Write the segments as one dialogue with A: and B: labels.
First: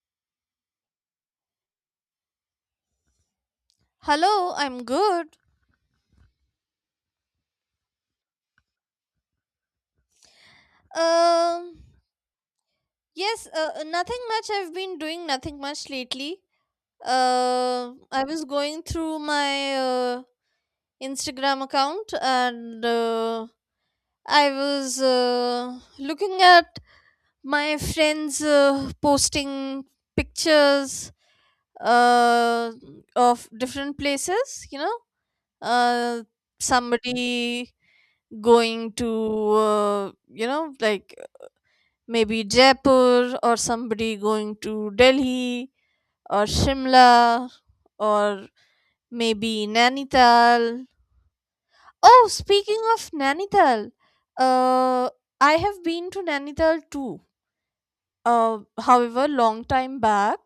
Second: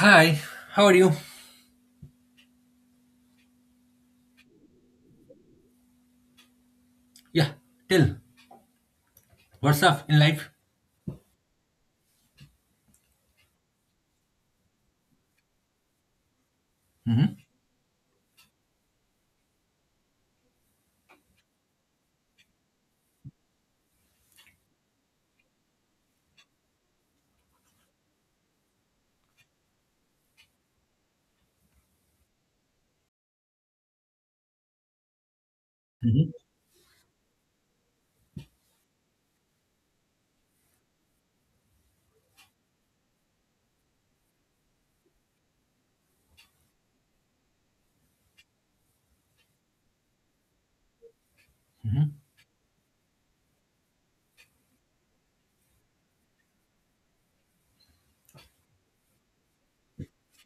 A: Hi, how are you?
B: Hello, I'm good.
A: Yeah, tell, what's up in life?
B: Um, yes, nothing much. I've been doing nothing much lately. I was going through my Instagram account and I was looking at my friends posting pictures uh, of different places, you know. Uh,
A: Mhm,
B: Somebody going to, like maybe Jaipur or somebody going to Delhi or Shimla or maybe Nainital.
A: mhm.
B: Oh, speaking of Nainital, uh, I have been to Nainital too. However, long time back,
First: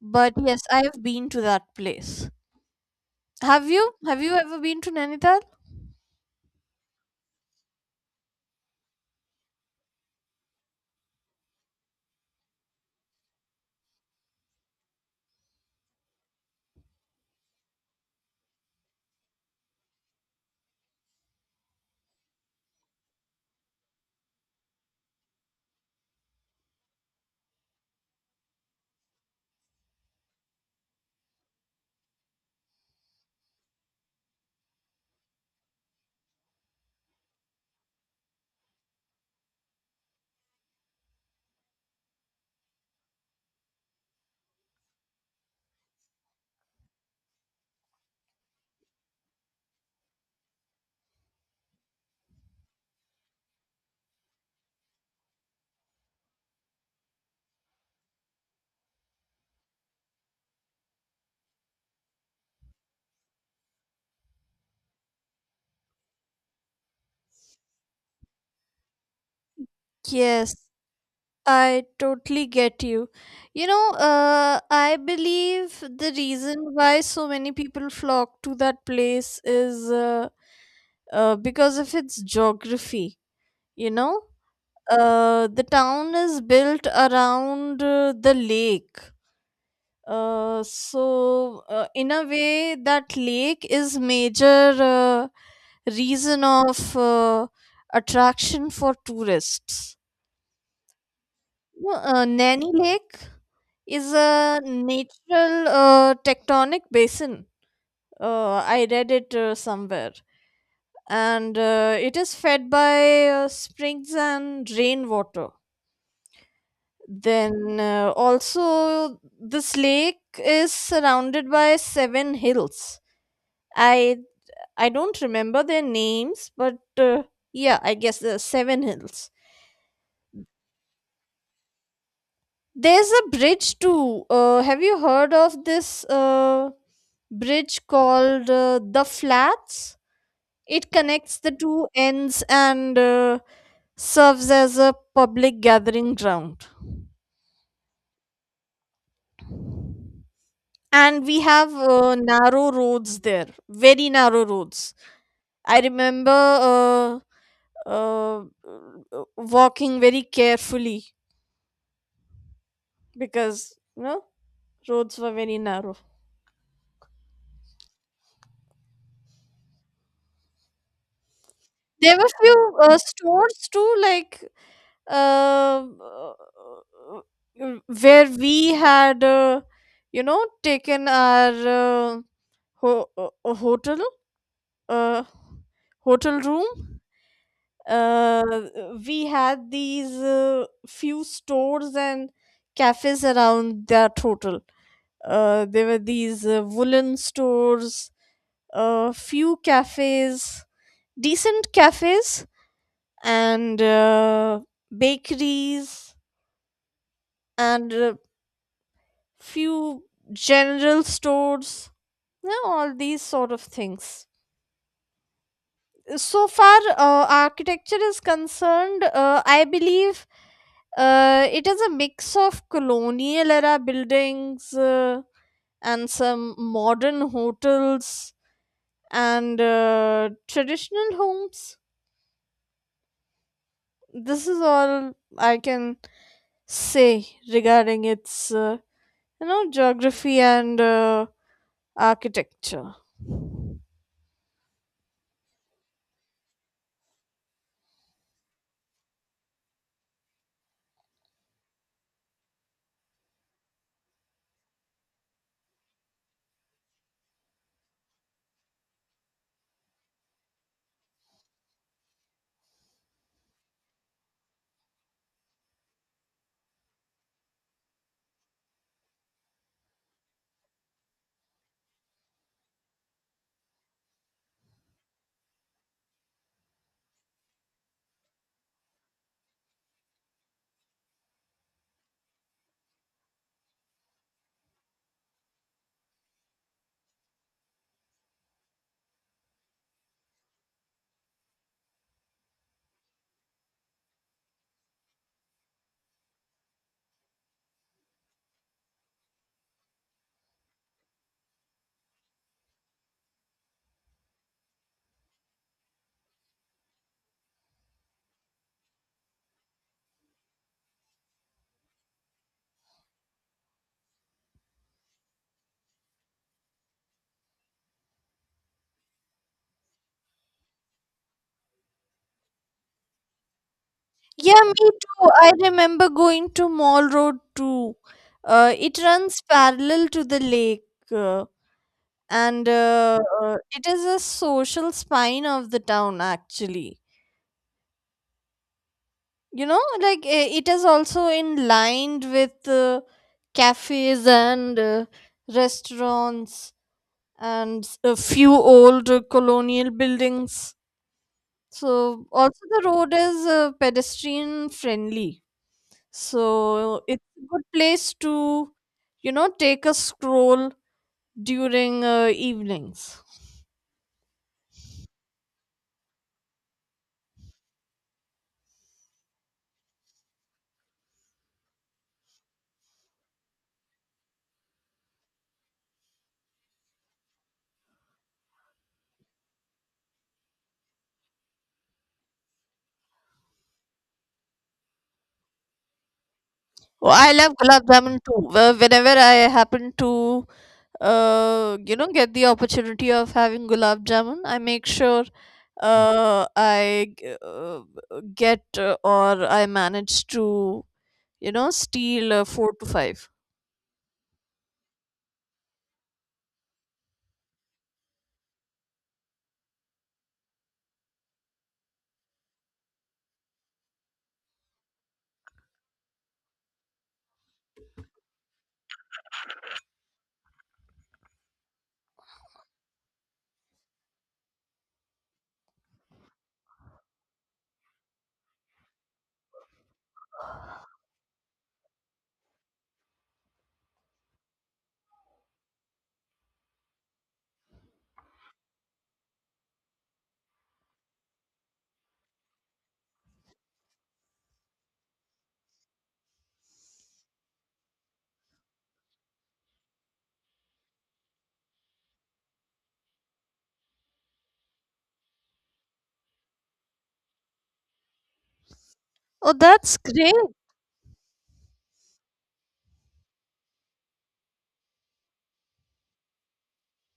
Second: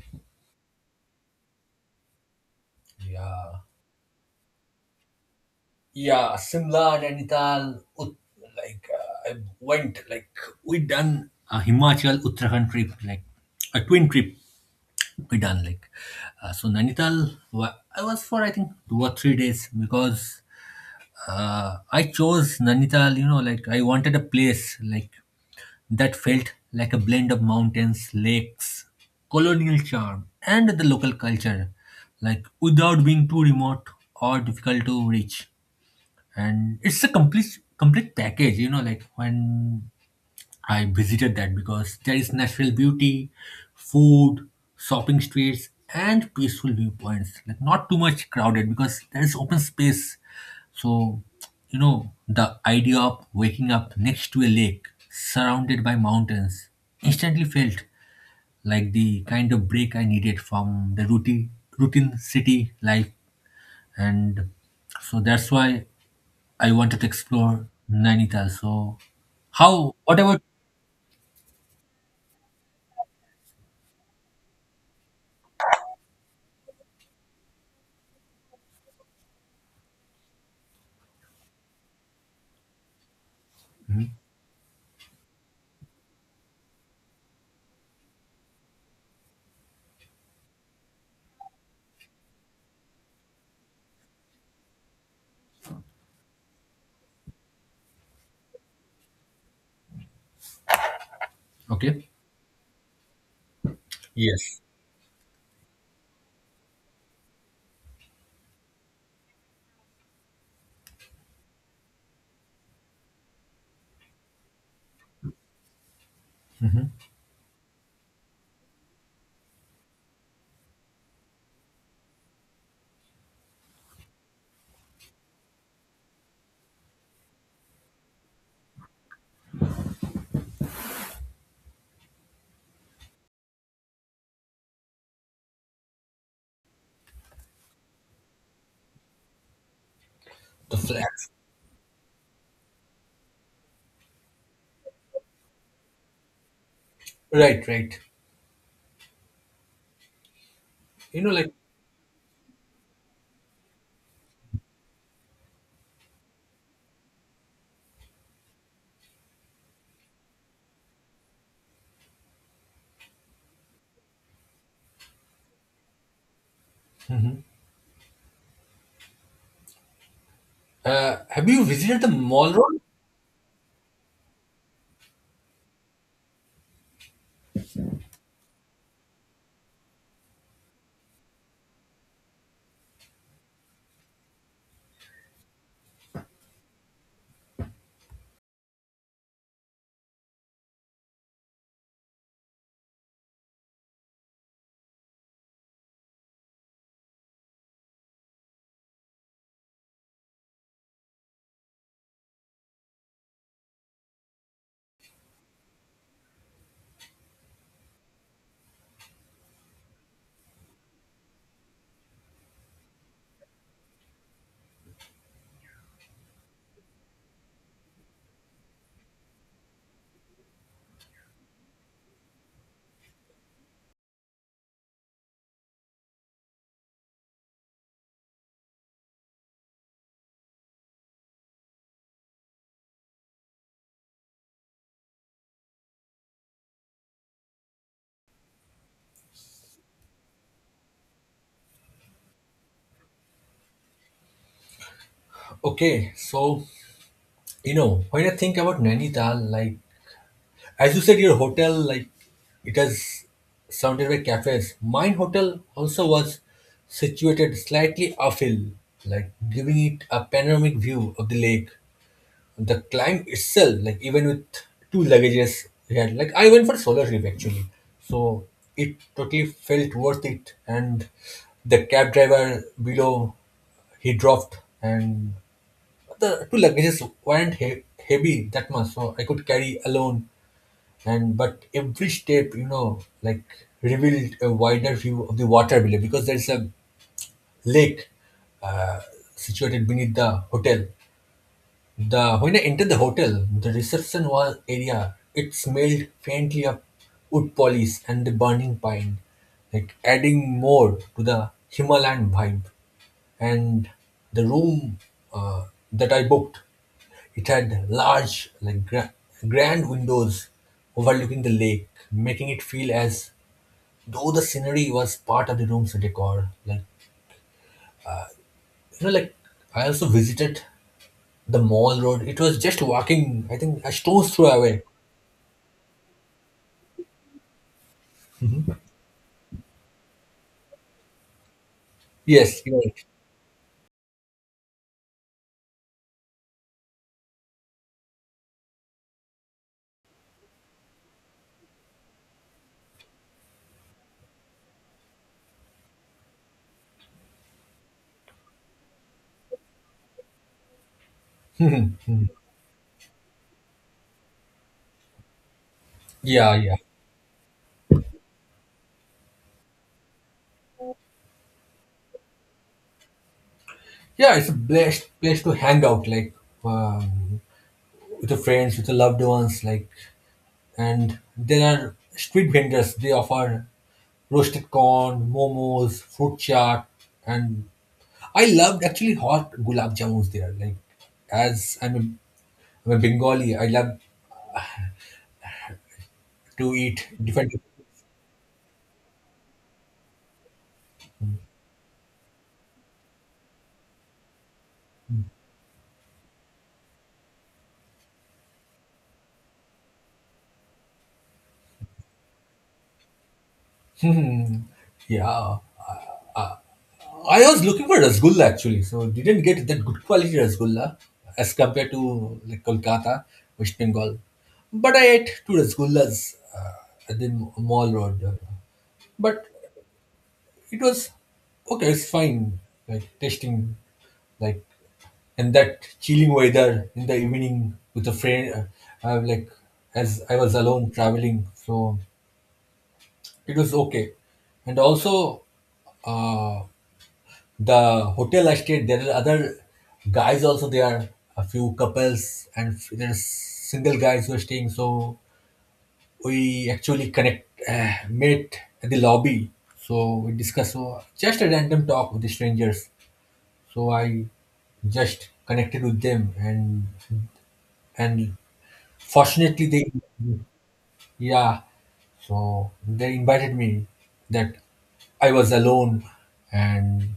B: but yes, I have been to that place.
A: Yeah,
B: Have you? Have you ever been to Nainital?
A: yeah, Simla, Nainital, like I went, like we done A Himachal Uttarakhand trip, like a twin trip we done. Nainital. I was for I think 2 or 3 days because I chose Nainital. You know, like I wanted a place like that felt like a blend of mountains, lakes, colonial charm, and the local culture, like without being too remote or difficult to reach. And it's a complete package, you know, like when I visited that because there is natural beauty, food, shopping streets, and peaceful viewpoints. Like not too much crowded because there is open space. So, you know, the idea of waking up next to a lake surrounded by mountains instantly felt like the kind of break I needed from the routine city life. And so that's why I wanted to explore Nainital. So how what about
B: Yes, I totally get you. You know, I believe the reason why so many people flock to that place is because of its geography. You know, the town is built around the lake. So, in a way, that lake is major reason of attraction for tourists. Well,
A: okay.
B: Nanny Lake is a
A: Yes,
B: natural tectonic basin. I read it somewhere. And it is fed by springs and rainwater. Then also, this lake is surrounded by seven hills. I I don't remember their names, but yeah, I guess the seven hills. There's a bridge too. Have you heard of this bridge called the Flats?
A: the
B: It
A: flats.
B: connects the two ends and serves as a public gathering ground.
A: Right, right. You
B: And
A: know,
B: we
A: like,
B: have narrow roads there, very narrow roads. I remember uh, uh, walking very carefully because you know roads were very narrow.
A: mhm. Have you visited the
B: There were
A: mall
B: few
A: road?
B: stores too, like um, uh, where we had, taken our ho- uh, uh, hotel uh, hotel room. Uh, we had these few stores and cafes around that hotel. There were these woolen stores, a few cafes, decent cafes and bakeries and few general stores, you know, all these sort of things. So far architecture is concerned, I believe it is a mix of colonial era buildings and some modern hotels and traditional homes. This is all I can say regarding its you know geography and architecture.
A: Okay, so you know when I think about Nainital, like as you said, your hotel, like it has surrounded by cafes. Mine hotel also was situated slightly uphill, like giving it a panoramic view of the lake. The climb itself, like even with two luggages, we had like I went for solo trip actually, so it totally felt worth it. And the cab driver below, he dropped, and the two luggages weren't heavy that much, so I could carry alone. And but every step, you know, like revealed a wider view of the water below because there's a lake uh, situated beneath the hotel. The when I entered the hotel, the reception was area, it smelled faintly of wood polish and the burning pine, like adding more to the Himalayan vibe. And the room uh, that I booked, it had large, like grand windows overlooking the lake, making it feel as though the scenery was part of the room's decor. Like you know, like I also visited the mall road. It was just walking, I think, a stone's throw
B: Yeah,
A: away.
B: me too. I remember going to Mall Road too. It runs parallel to the lake, uh,
A: Yes,
B: and
A: you're right.
B: uh, uh, it is a social spine of the town actually. You know, like it is also in lined with cafes and restaurants and a few old colonial buildings. So also the road is pedestrian friendly.
A: Yeah, yeah,
B: So it's a good place to, you know, take a stroll during evenings.
A: yeah. It's a blessed place to hang out, like um, with your friends, with your loved ones, like. And there are street vendors. They offer roasted corn, momos, fruit chaat, and I loved actually hot gulab jamuns there. Like, as I'm I'm a Bengali, I love to eat
B: Oh, I love
A: different.
B: gulab jamun too. Whenever I happen to, get the opportunity of having gulab jamun, I make sure uh, I g- uh, get or I manage to, you know, steal four to five.
A: Yeah, I was looking for rasgulla actually, so didn't get that good quality rasgulla as compared to like Kolkata, West Bengal. But I ate two rasgullas at the mall road, but it was okay. It's fine, like tasting like and that chilling weather in the evening with a friend, like as I was alone traveling, so it was okay. And also, uh, the hotel I stayed, there are other guys also there, a few couples and there's single guys who are staying. So we actually connect, met at the lobby. So we discuss so just a random talk with the strangers. So I just connected with them and
B: Oh,
A: fortunately they
B: that's great.
A: yeah, so they invited me that I was alone and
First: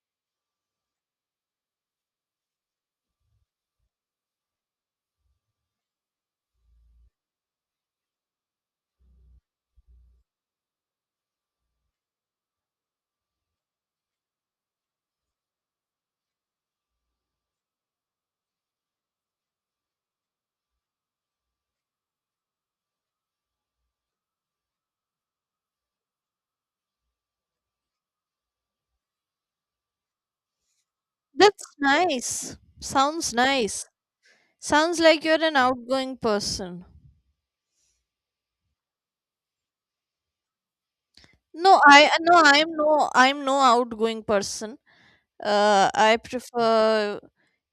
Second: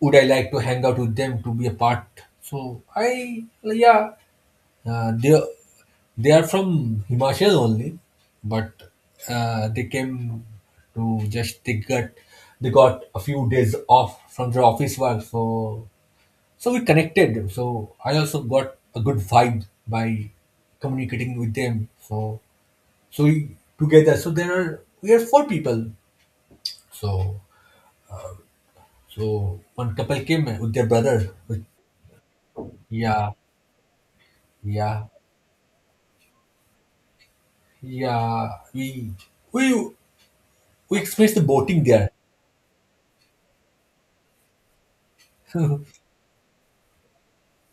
A: would I like to hang out with them to be a part? So I, yeah, uh, they, they are from Himachal only, but they came to just they got a few days off from their office work, so so we connected. So I also got a good vibe by communicating with them. So together so there are we are four people so so one couple came with their brother
B: That's
A: With,
B: nice.
A: yeah
B: Sounds nice. Sounds
A: yeah
B: like you're an outgoing person.
A: yeah we we we experienced the
B: No,
A: boating
B: I
A: there.
B: no, I'm no, I'm no outgoing person.
A: hmm
B: I prefer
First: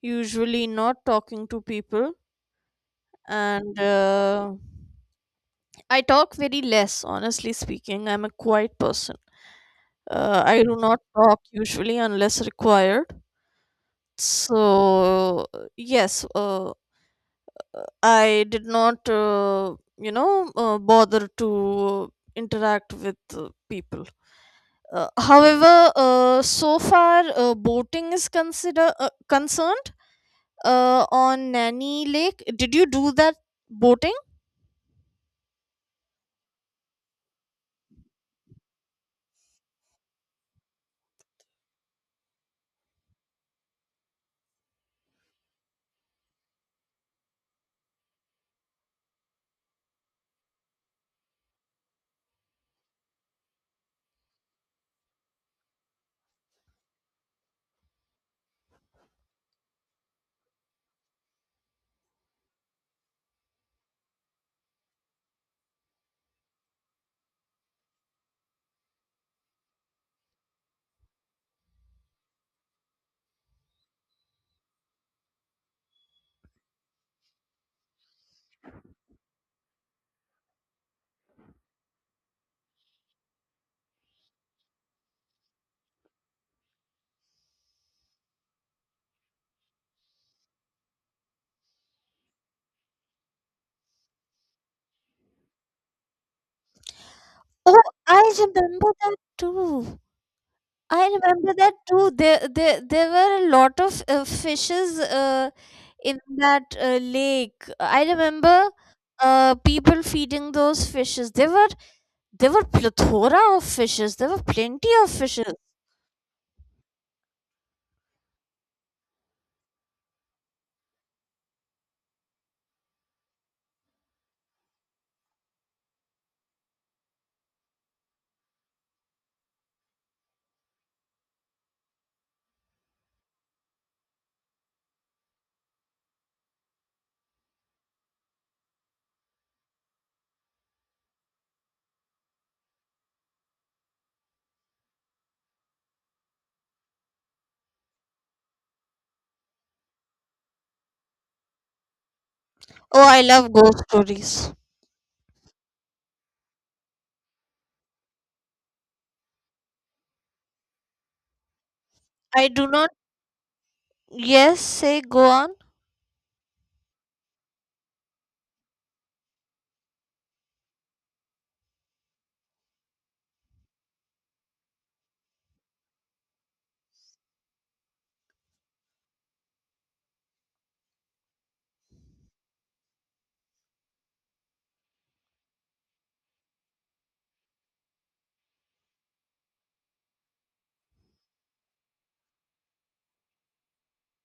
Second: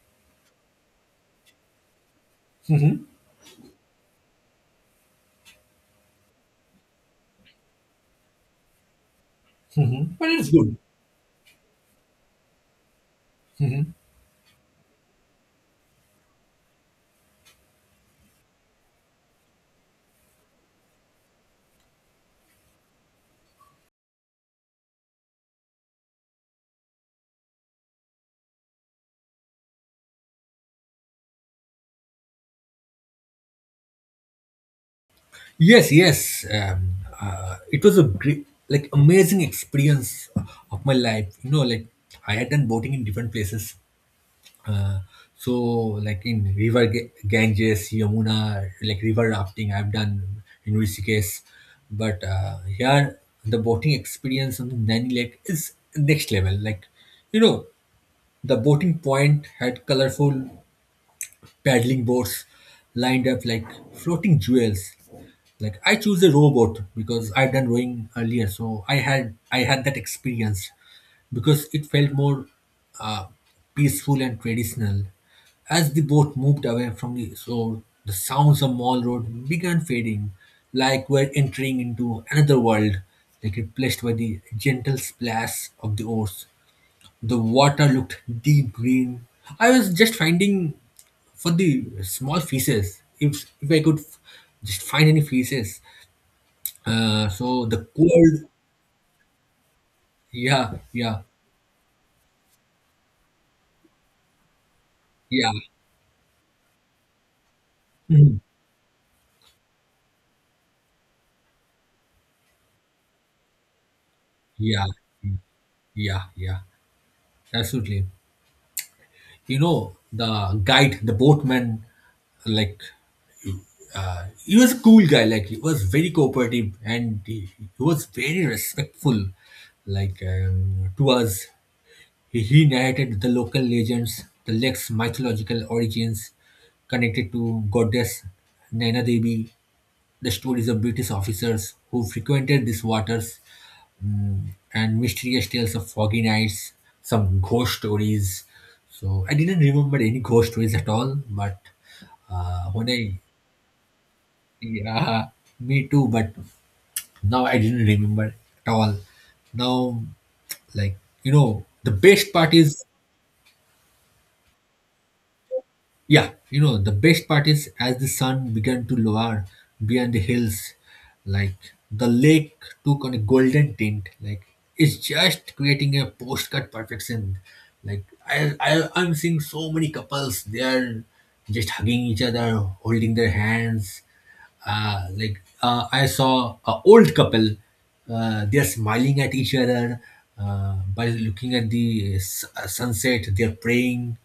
B: usually not talking to people, and I talk very less. Honestly speaking, I'm a quiet person.
A: hmm, but it's
B: I do
A: good
B: not talk usually unless required.
A: hmm
B: So yes, I did not, bother to interact with people. However, so far boating is consider concerned on Nanny Lake. Did you do that boating?
A: yes, yes, it was a great like amazing experience of my life, you know, like I had done boating in different places. Uh, so like in river ganges yamuna, like river rafting I've done in rishikesh, but here the boating experience on the nani lake is next level, like you know, the boating point had colorful paddling boards lined up like floating jewels. Like I choose a rowboat because I've done rowing earlier, so I had that experience because it felt more uh, peaceful and traditional. As the boat moved away from the shore, the sounds of Mall Road began fading, like we're entering into another world, like replaced by the gentle splash of the oars. The water looked deep green. I was just finding for the small fishes, if I could just find any fishes. So
B: Oh,
A: the
B: I
A: cold,
B: remember that too.
A: yeah,
B: I
A: yeah,
B: remember that too. There were a lot of fishes.
A: yeah,
B: In that lake. I
A: mhm.
B: remember people feeding those fishes. There were plethora of fishes. There were
A: Yeah,
B: plenty of fishes.
A: yeah, yeah, absolutely. You know, the guide, the boatman, like, he was a cool guy, like, he was very cooperative and he was very respectful, like, to us. He narrated the local legends, the lake's mythological origins connected to goddess Naina Devi, the stories of British officers who frequented these waters, mm, and mysterious tales of foggy nights, some ghost stories. So I didn't remember any ghost stories at all, but uh, when
B: Oh,
A: I
B: I love ghost stories.
A: yeah, me too. But now I didn't remember at all. Now, like you know, the best
B: I
A: part
B: do
A: is,
B: not. Yes, say go on.
A: yeah, you know, the best part is as the sun began to lower beyond the hills, like the lake took on a golden tint. Like it's just creating a postcard perfection. Like I'm seeing so many couples. They are just hugging each other, holding their hands. I saw an old couple. They're smiling at each other by looking at the sunset. They're praying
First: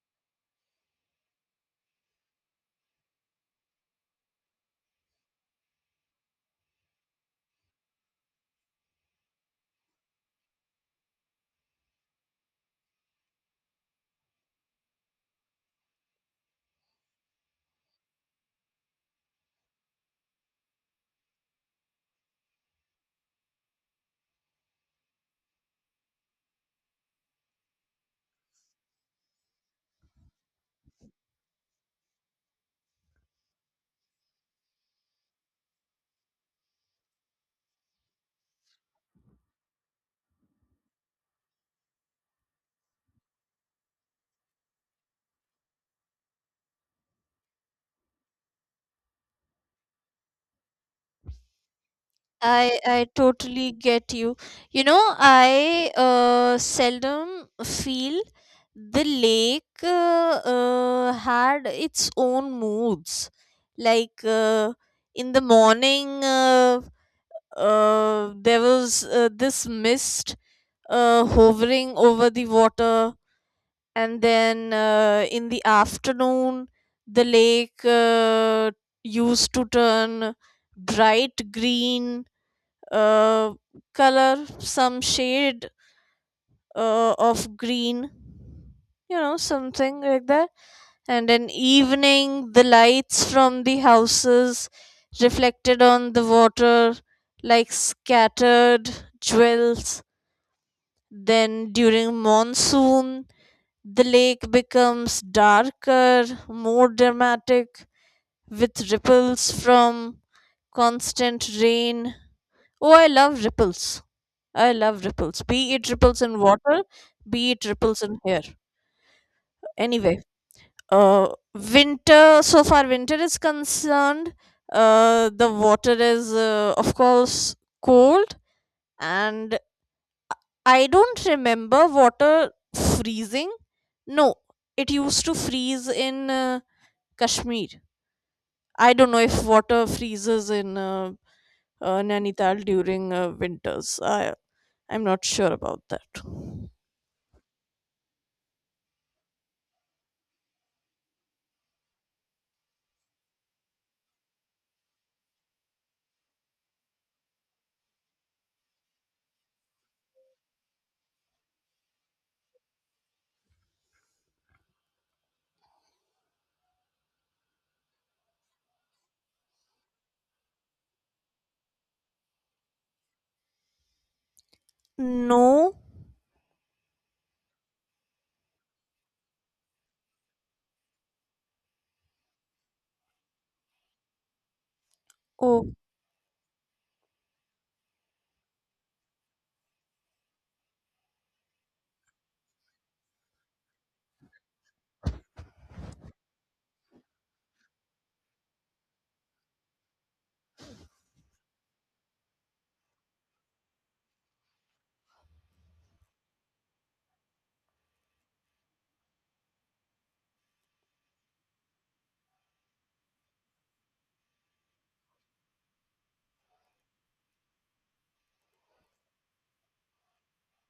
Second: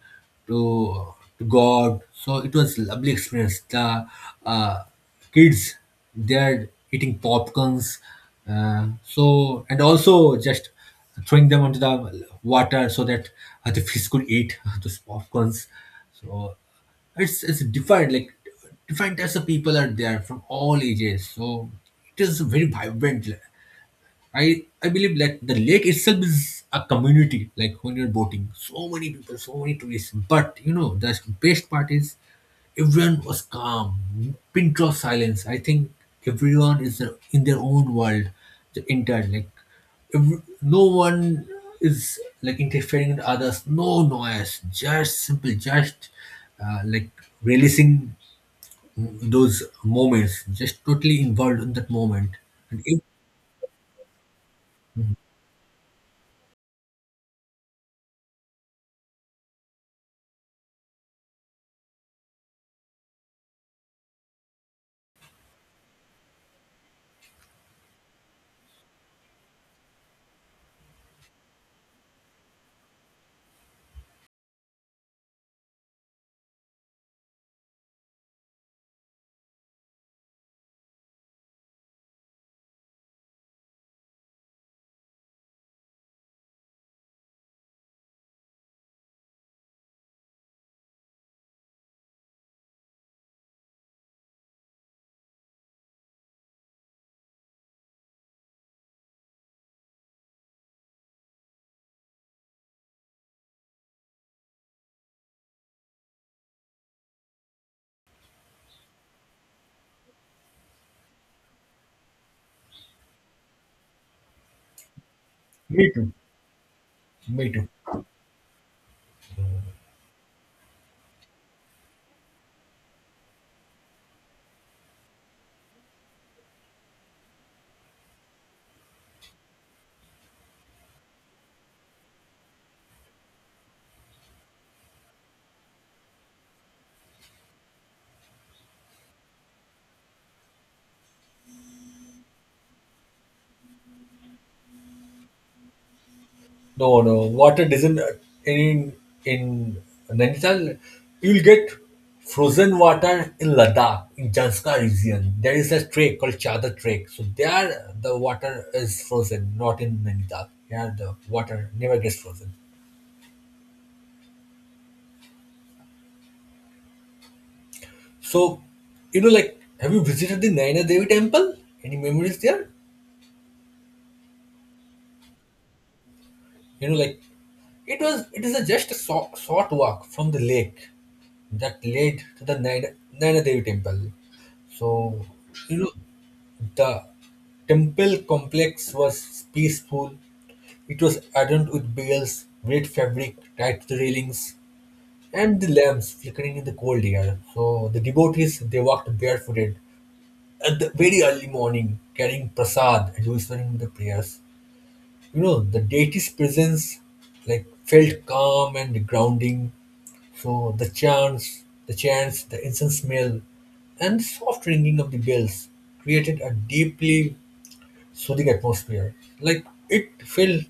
A: to God. So it was lovely experience. The uh, kids they're eating popcorns. So and also just throwing them onto the water so that the fish could eat those popcorns. So it's defined like different types of people are there from all ages, so it is very vibrant. I believe that the lake itself is a community. Like when you're boating, so many people, so many tourists. But you know, the best part is everyone was calm, pin drop silence. I think everyone is in their own world. The entire like every, no one is like interfering with others. No noise, just simple, just like releasing those moments, just totally involved in that moment.
B: I
A: And if,
B: I totally get you. You know, I seldom feel the lake had its own moods. Like in the morning, there was this mist hovering over the water, and then in the afternoon, the lake used to turn bright green uh, color, some shade of green, you know, something like that. And in evening, the lights from the houses reflected on the water like scattered jewels. Then during monsoon, the lake becomes darker, more dramatic, with ripples from constant rain. Oh, I love ripples. I love ripples, be it
A: me too.
B: ripples in water, be
A: Me
B: it
A: too.
B: ripples in hair. Anyway, uh, winter, so far winter is concerned, the water is, of course, cold, and I don't remember water freezing. No, it used to freeze in Kashmir. I don't know if water freezes in Nainital during winters. I'm not sure about that.
A: No, no, water doesn't in in Nainital. You'll get frozen water in Ladakh, in Janska region. There is a trek called Chadar Trek. So there, the water is frozen, not in Nainital. Here, the water never gets frozen. So, you know, like, have you visited the Naina Devi temple? Any memories there?
B: No.
A: You know like it was it is a just a short walk from the lake that led to the Naina Devi temple. So
B: Oh,
A: you know the temple complex was peaceful. It was adorned with bells, red fabric tied to the railings and the lamps flickering in the cold air. So the devotees they walked barefooted at the very early morning carrying prasad and whispering the prayers. You know, the deity's presence like felt calm and grounding. So the chants, the incense smell, and the soft ringing of the bells created a deeply soothing atmosphere. Like it felt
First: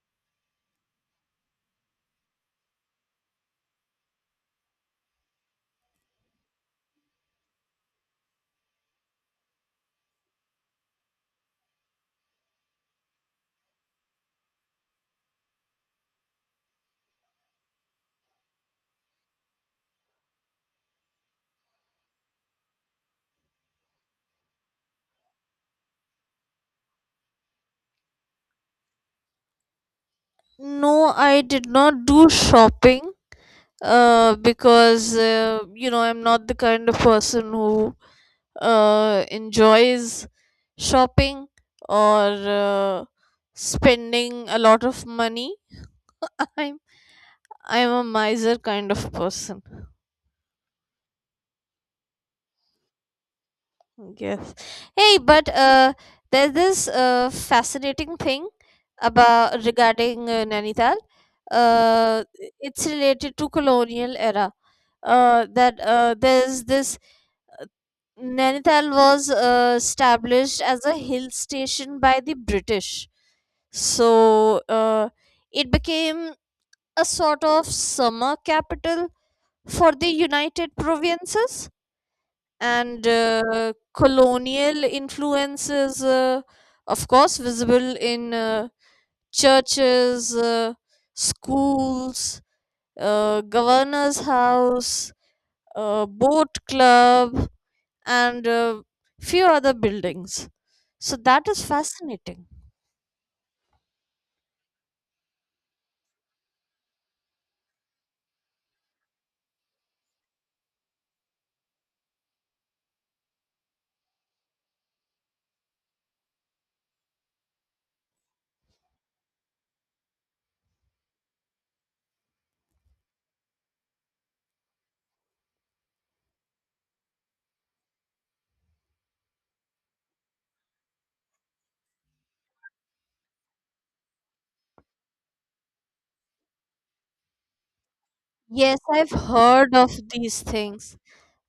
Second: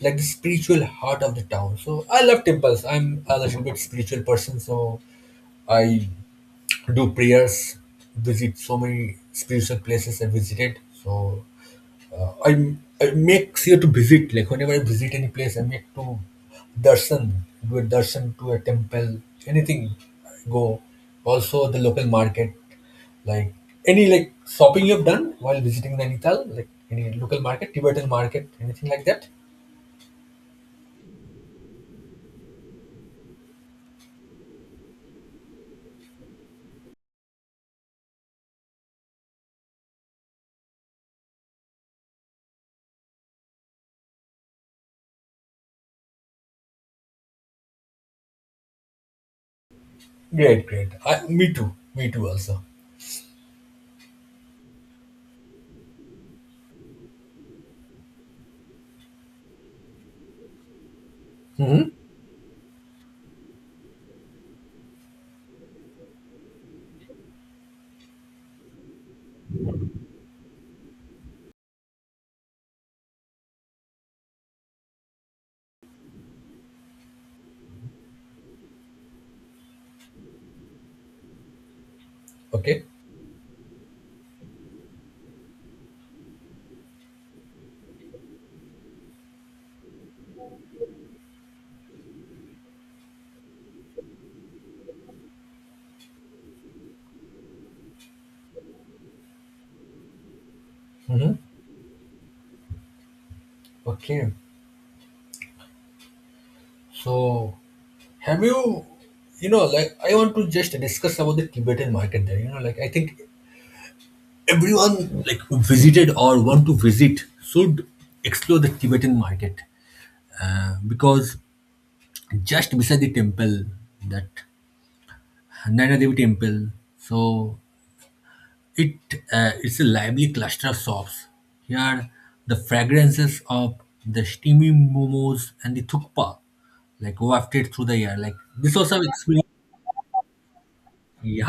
A: like the spiritual heart of the town. So I love temples. I'm a little bit spiritual person, so I do prayers, visit so many spiritual places I visited. So I I make sure to visit. Like whenever I visit any place, I make to darshan, do a darshan to a temple, anything. I go. Also the local market, like any like shopping you've done while visiting Nainital, like any local market, Tibetan market, anything like that.
B: no, I did not do shopping because you know I'm not the kind of person who enjoys shopping or uh, spending a lot of money. I'm I'm a miser kind of person.
A: Great, great. I, me too. Me too. Also.
B: Yes. Hey, but there's this fascinating thing about regarding Nainital.
A: Mm-hmm.
B: Uh, it's related to colonial era. That there's this Nainital was established as a hill station by the British. So it became a sort of summer capital for the United Provinces
A: Okay.
B: and colonial influences of course visible in churches, schools, governor's house, boat club and few other buildings. So
A: Mm-hmm.
B: that is fascinating.
A: Okay. So have you you know like I want to just discuss about the tibetan market there. You know like I think everyone like who visited or want to visit should explore the Tibetan market because just beside the temple, that Nana Devi temple, so it it's a lively cluster of shops. Here, the fragrances of the steamy momos and the thukpa like wafted through the air. Like this
B: Yes,
A: also
B: I've
A: experience.
B: heard of these things.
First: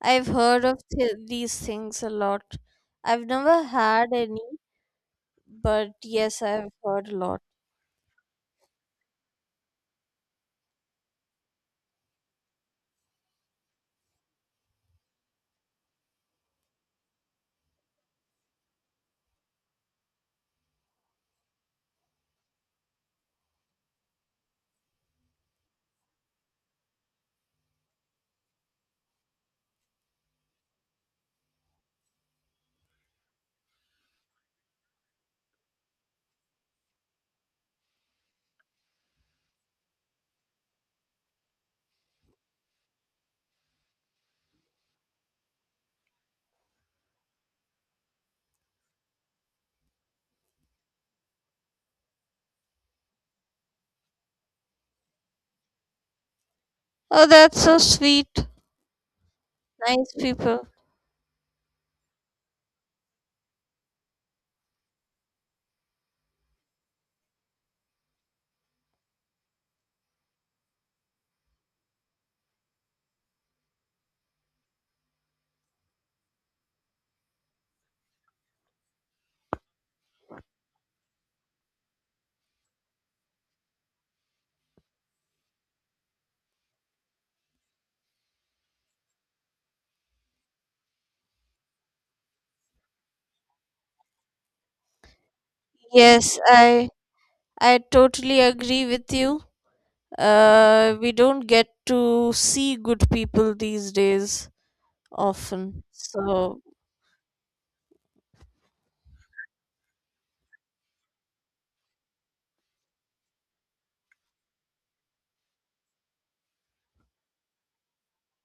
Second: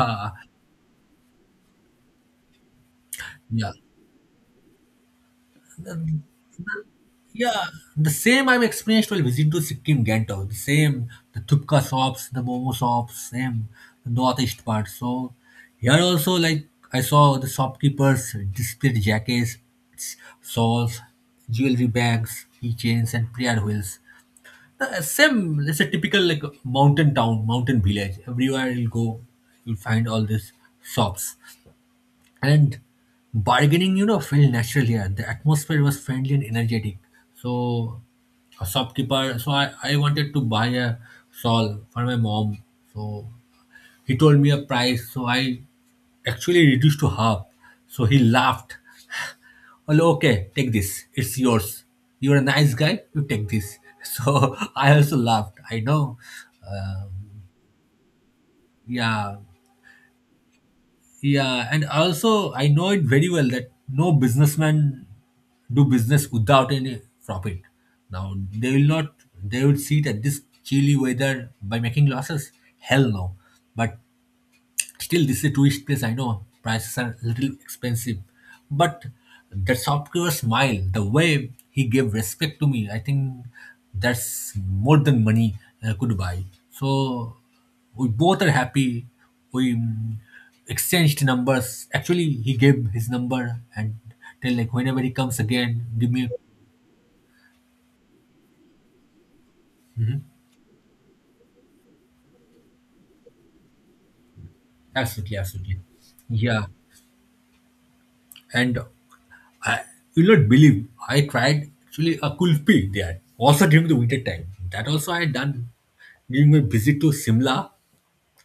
B: i've heard of th- these things a lot. I've never
A: yeah.
B: had any, but yes, I've heard a lot.
A: Yeah, the same I have experienced while visiting to Sikkim Gangtok. The same, the thupka shops, the momo shops, same, the northeast part. So here also, like I saw the shopkeepers displayed jackets, s- shawls, jewelry bags, keychains, and prayer wheels. The same, it's a typical like mountain town, mountain village. Everywhere you'll go, you'll find all these shops and bargaining felt natural here. The atmosphere was friendly and energetic. So a shopkeeper, so I wanted to buy a shawl for my mom. So he told me a price, so I actually reduced to half. So he laughed. Well, okay, take this, it's yours. You're a nice guy, you take this. So I also laughed, I know. uh,
B: Oh, that's so sweet.
A: yeah
B: Nice people.
A: Yeah, and also I know it very well that no businessman do business without any profit. Now they will not, they will see that this chilly weather by making losses. Hell no. But still, this is a tourist place, I know. Prices are a little expensive. But that shopkeeper's smile, the way he gave respect to me, I think that's more than money could buy. So we both are happy. We exchanged numbers. Actually, he gave his number and tell like whenever he comes again, give me.
B: Yes, I totally agree with you. We don't get to see good people these days
A: Absolutely, absolutely.
B: often. So
A: Yeah. And I will not believe, I tried actually a kulfi there, also during the winter time. That also I had done during my visit to Simla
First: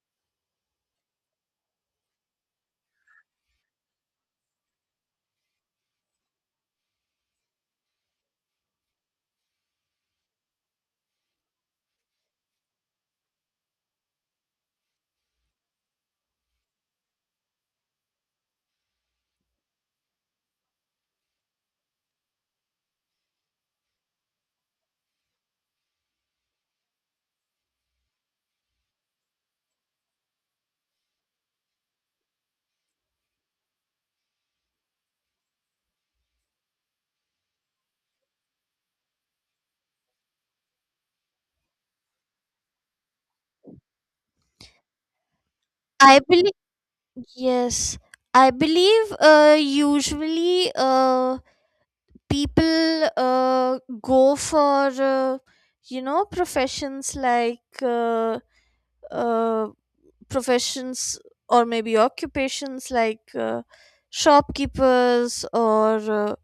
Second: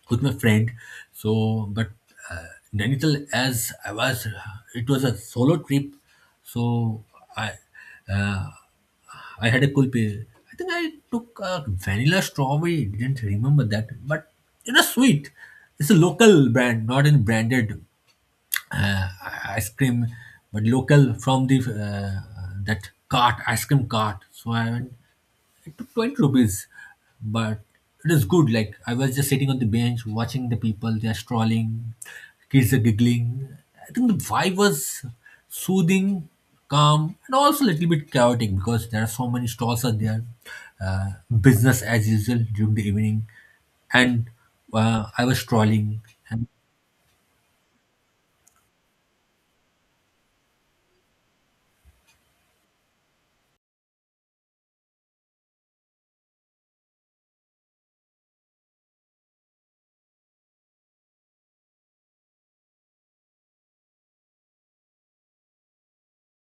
A: with my friend. So, but uh, Nainital, as I was, it was a solo trip. So I, uh, I had a kulfi. I think I took a vanilla strawberry. Didn't remember that, but it was sweet. It's a local brand, not any branded uh, ice cream, but local from the that cart ice cream cart. So I went. It took 20 rupees, but it is good. Like I was just sitting on the bench watching the people. They are strolling, kids are giggling. I think the vibe was soothing, calm, and also a little bit chaotic because there are so many stalls are there. Uh, Business as usual during the evening, and I was strolling.
B: I believe, yes, I believe usually people go for, professions like uh, professions or maybe occupations like shopkeepers or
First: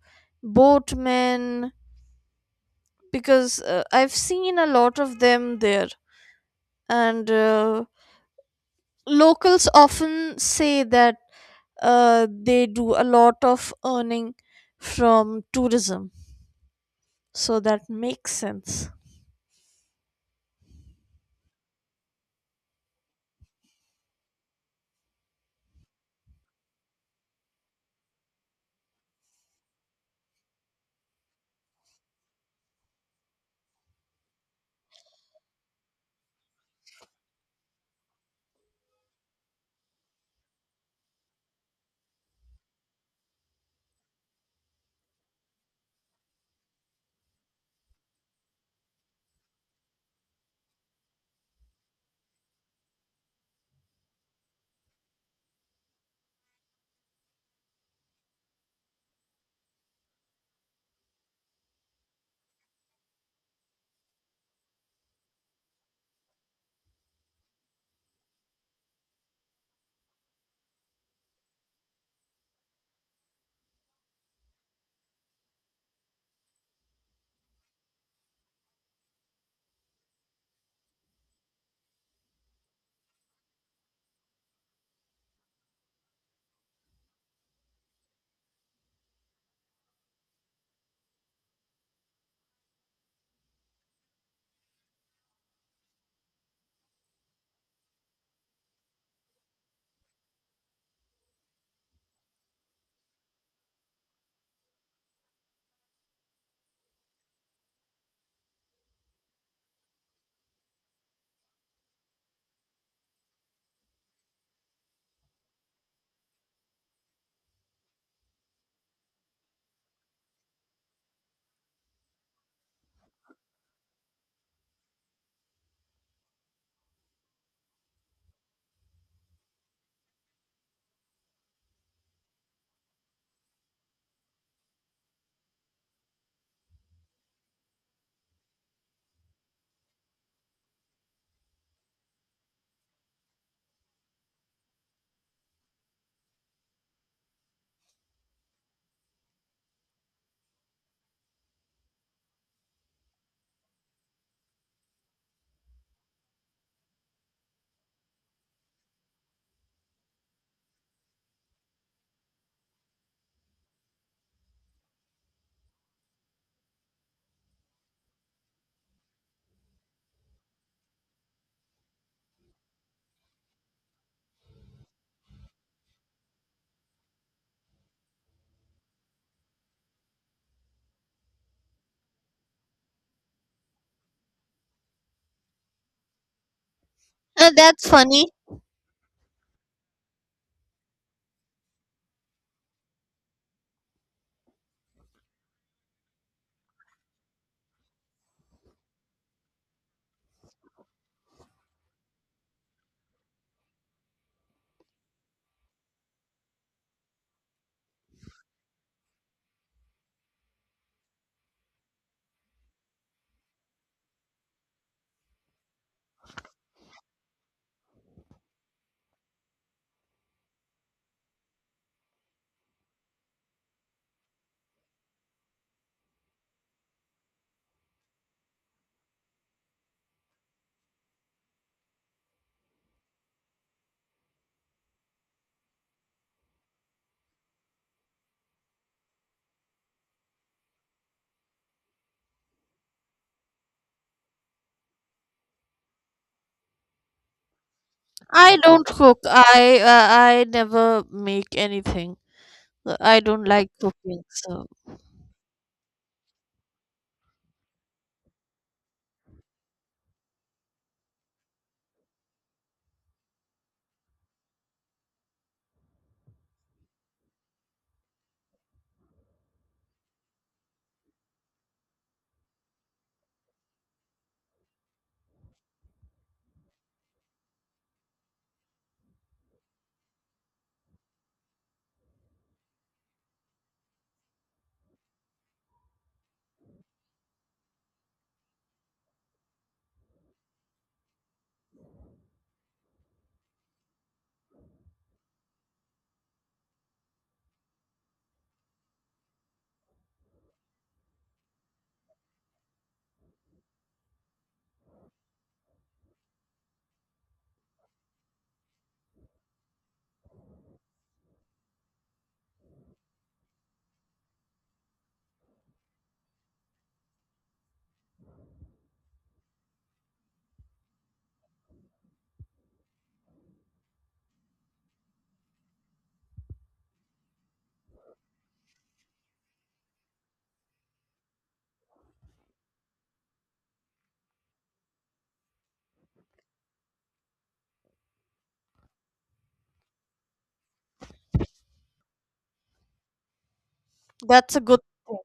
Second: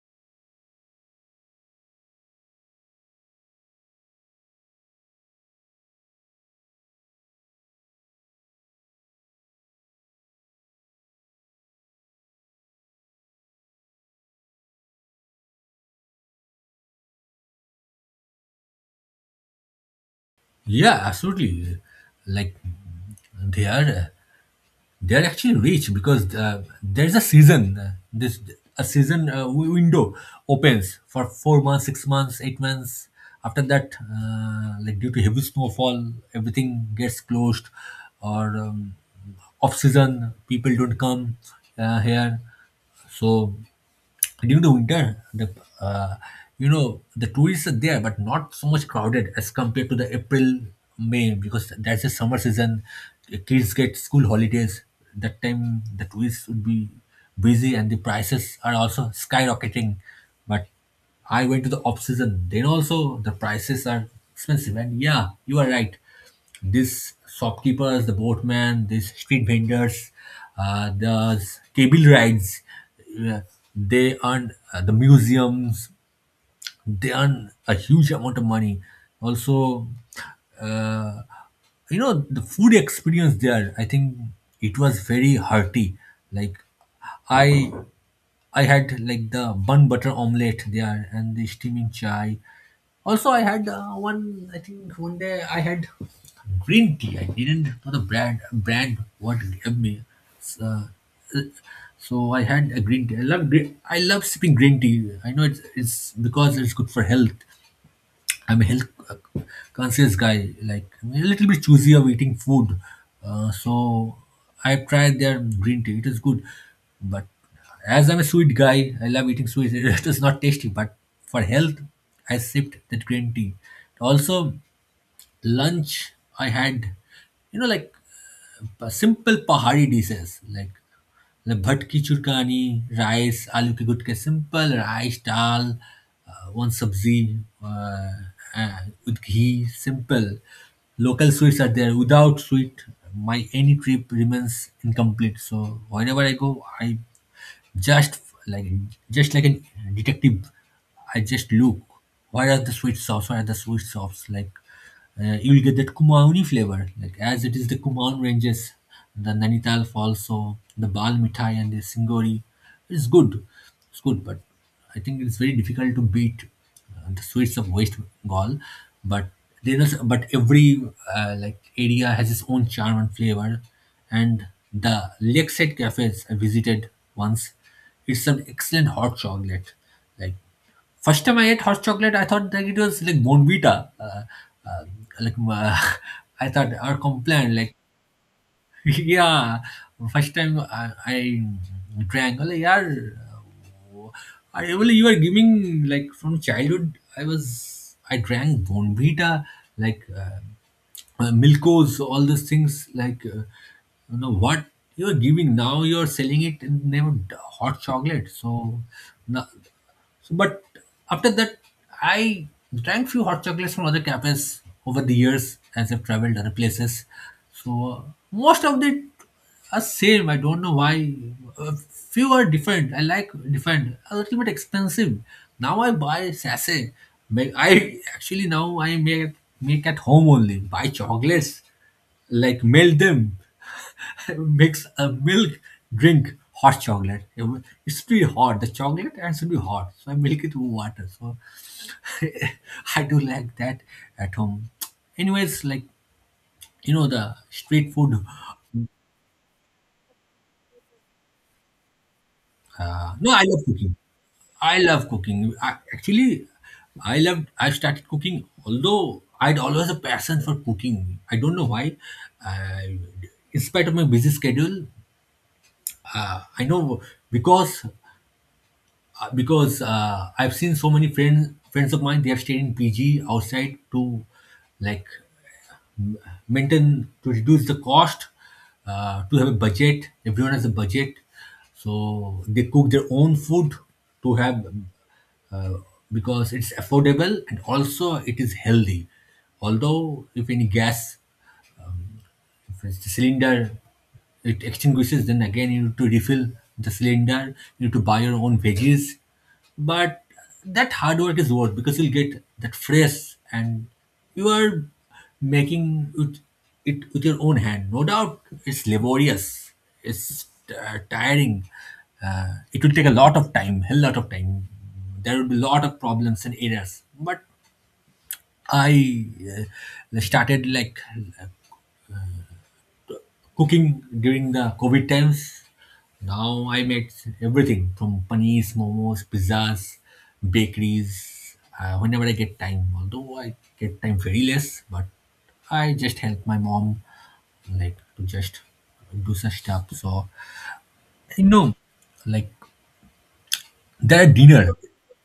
B: boatmen because I've seen a lot of them there. And locals often say that they do a lot of earning from tourism. So that makes sense.
A: Yeah, absolutely. Like they are they are actually rich because there's a season. This a season window opens for 4 months, 6 months, 8 months. After that, like due to heavy snowfall, everything gets closed, or off season people don't come here. So during the winter, the uh, you know, the tourists are there but not so much crowded as compared to the april may, because that's the summer season. The kids get school holidays, that time the tourists would be busy and the prices are also skyrocketing. But I went to the off season, then also the prices are expensive. And yeah, you are right, these shopkeepers, the boatman, these street vendors, the cable rides, uh, they earn the museums, they earn a huge amount of money. Also, uh, you know, the food experience there, I think it was very hearty. Like, I I had like the bun butter omelette there and the steaming chai. Also, I had one. I think one day I had green tea. I didn't know the brand what gave me. It's, so I had a green tea. I love green, I love sipping green tea. I know it's because it's good for health. I'm a health conscious guy. Like I'm a little bit choosy of eating food. So I tried their green tea. It is good, but as I'm a sweet guy, I love eating sweets. It is not tasty, but for health, I sipped that green tea. Also, lunch, I had, you know, like simple pahari dishes like bhat ki churkani, rice, aloo ke gutke, simple rice, dal, one sabzi uh, with ghee, simple. Local sweets are there. Without sweet, my any trip remains incomplete. So whenever I go, I just like just like a detective, I just look. Where are the sweet sauce? Where are the sweet sauce? Like you will get that Kumaoni flavor, like as it is the Kumaon ranges, the Nanital Falls, so the Bal Mithai and the Singori. It's good, it's good, but I think it's very difficult to beat the sweets of West Gaul, but there is but every like area has its own charm and flavor. And the lakeside cafes I visited once, it's some excellent hot chocolate. Like first time I ate hot chocolate, I thought that it was like Bonvita. Uh, like I thought our complaint like
B: That's funny.
A: yeah, first time I drank, well, yeah, I, well, you are giving like from childhood I drank bonvita, like milkos, all those things, like you know what you're giving now, you're selling it in the name of hot chocolate. So no, so, but after that, I drank few hot chocolates from other cafes over the years as I've traveled other places. So most of it are same. I don't know why. A few are different. I like different. A little bit expensive. Now I buy sachet. Make I actually now I make make at home only. Buy chocolates, like melt them, makes a milk drink hot chocolate. It should be hot. The chocolate and should be hot. So I milk it with water. So I do like that at home. Anyways, like you know, the street food.
B: I don't cook. I never make anything. I
A: No, I
B: don't
A: love
B: like
A: cooking.
B: cooking. So
A: I love cooking. I, actually, I loved. I started cooking. Although I'd always a passion for cooking. I don't know why. I, in spite of my busy schedule, I know because because I've seen so many friends of mine, they have stayed in PG outside to like m- maintain to reduce the cost, to have a budget, everyone has a budget. So they cook their own food to have uh, because it's affordable and also it is healthy. Although if any gas, first the cylinder it extinguishes, then again you need to refill the cylinder, you need to buy your own veggies. But that hard work is worth because you'll get that fresh and you are making it, it with your own hand. No doubt it's laborious, it's tiring. It will take a lot of time, hell lot of time. There will be a lot of problems and errors. But I started like cooking during the COVID times, now I made everything from panis, momos, pizzas, bakeries, whenever I get time. Although I get time very less, but I just help my mom like to just do such stuff. So you know, like their
B: that's a
A: dinner.
B: good thing.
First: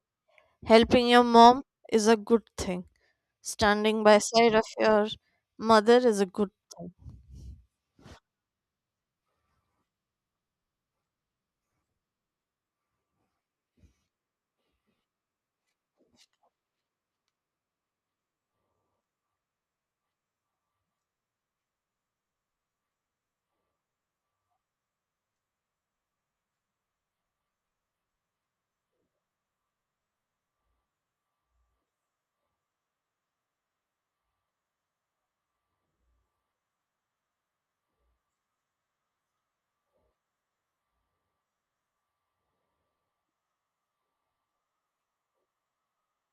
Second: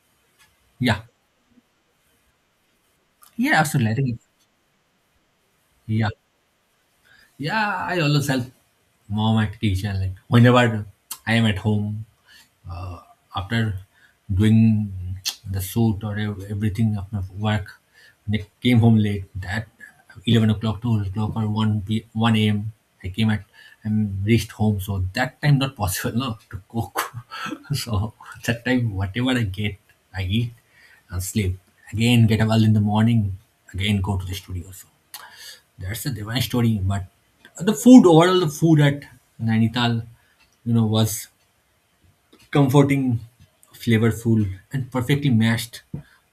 A: Yeah.
B: Helping your mom is a good thing.
A: Yeah, absolutely. I
B: Standing by
A: think
B: side of your mother
A: yeah.
B: is a good.
A: Yeah, I always help mom at kitchen, like whenever I am at home after doing the shoot or everything, after work, when I came home late at 11 o'clock, 2 o'clock or 1 p 1 a.m, I came at and reached home. So that time not possible no to cook. So that time whatever I get, I eat and sleep, again get up early in the morning, again go to the studio. So that's the divine story. But the food, overall the food at Nainital, you know, was comforting, flavorful, and perfectly matched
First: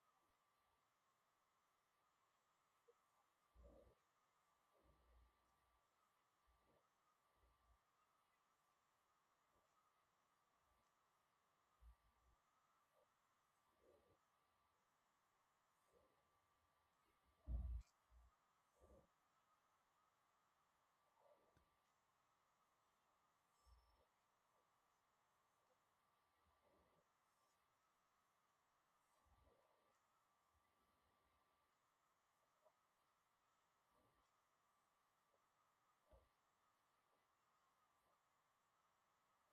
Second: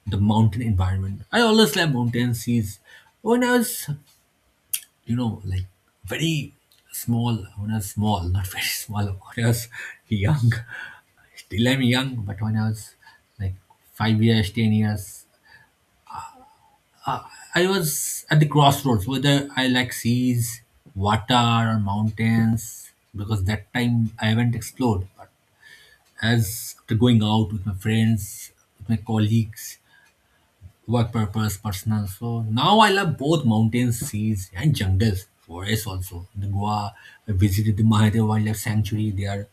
A: the mountain environment. I always like mountain seas. When I was, you know, like very small, when I was small, not very small, when I was young, still I'm young, but when I was like 5 years, 10 years, I was at the crossroads whether I like seas, water, or mountains, because that time I haven't explored. But as after going out with my friends, with my colleagues, work purpose, personal. So now I love both mountains, seas, and jungles, forests also. In Goa, I visited the Mahadev Wildlife Sanctuary there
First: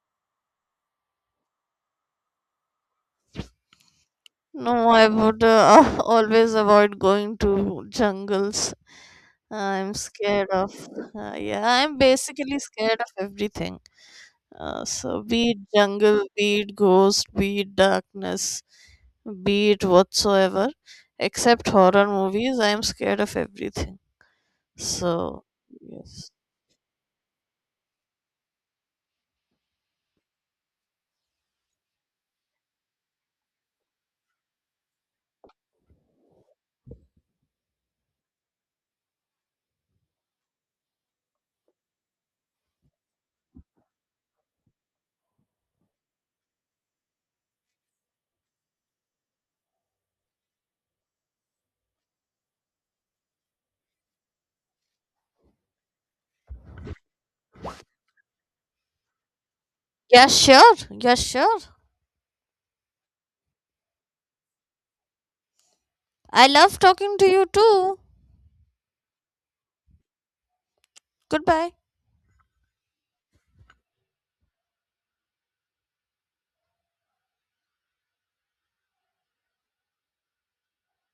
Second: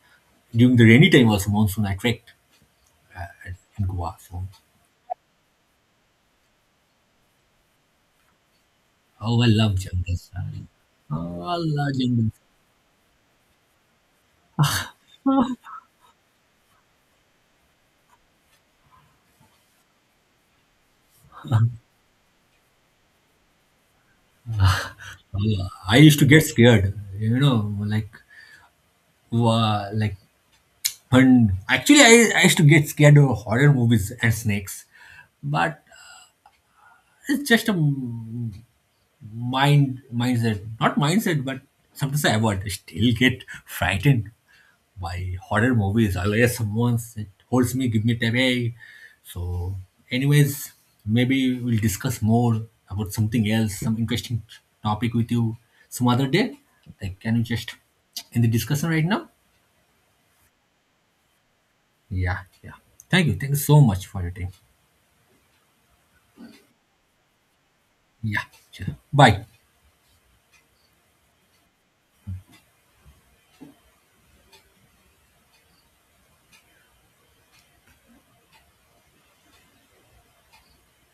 A: during the rainy time, also monsoon. I trekked in Goa. So,
B: No, I would always avoid going to jungles.
A: oh, I love
B: I'm
A: jungles.
B: scared of.
A: Oh, I
B: Yeah,
A: love
B: I'm
A: jungles.
B: basically scared of everything. So be it jungle, be it ghost, be it darkness, be it whatsoever, except horror movies, I am scared of everything. So
A: Oh, I used to
B: yes.
A: get scared, you know, like, wow, like, fun. Actually, I used to get scared of horror movies and snakes, but it's just a mind mindset not mindset but sometimes I still get frightened by horror movies unless someone holds me, give me tap, hey. So anyways, maybe we'll discuss more about something else, some interesting topic with you some other day. Like can you just in the discussion right now.
B: Yeah, sure. Yeah, sure.
A: Yeah, yeah. Thank you so much for your time.
B: I love talking to you too.
A: Yeah, sure. Bye.
B: Goodbye.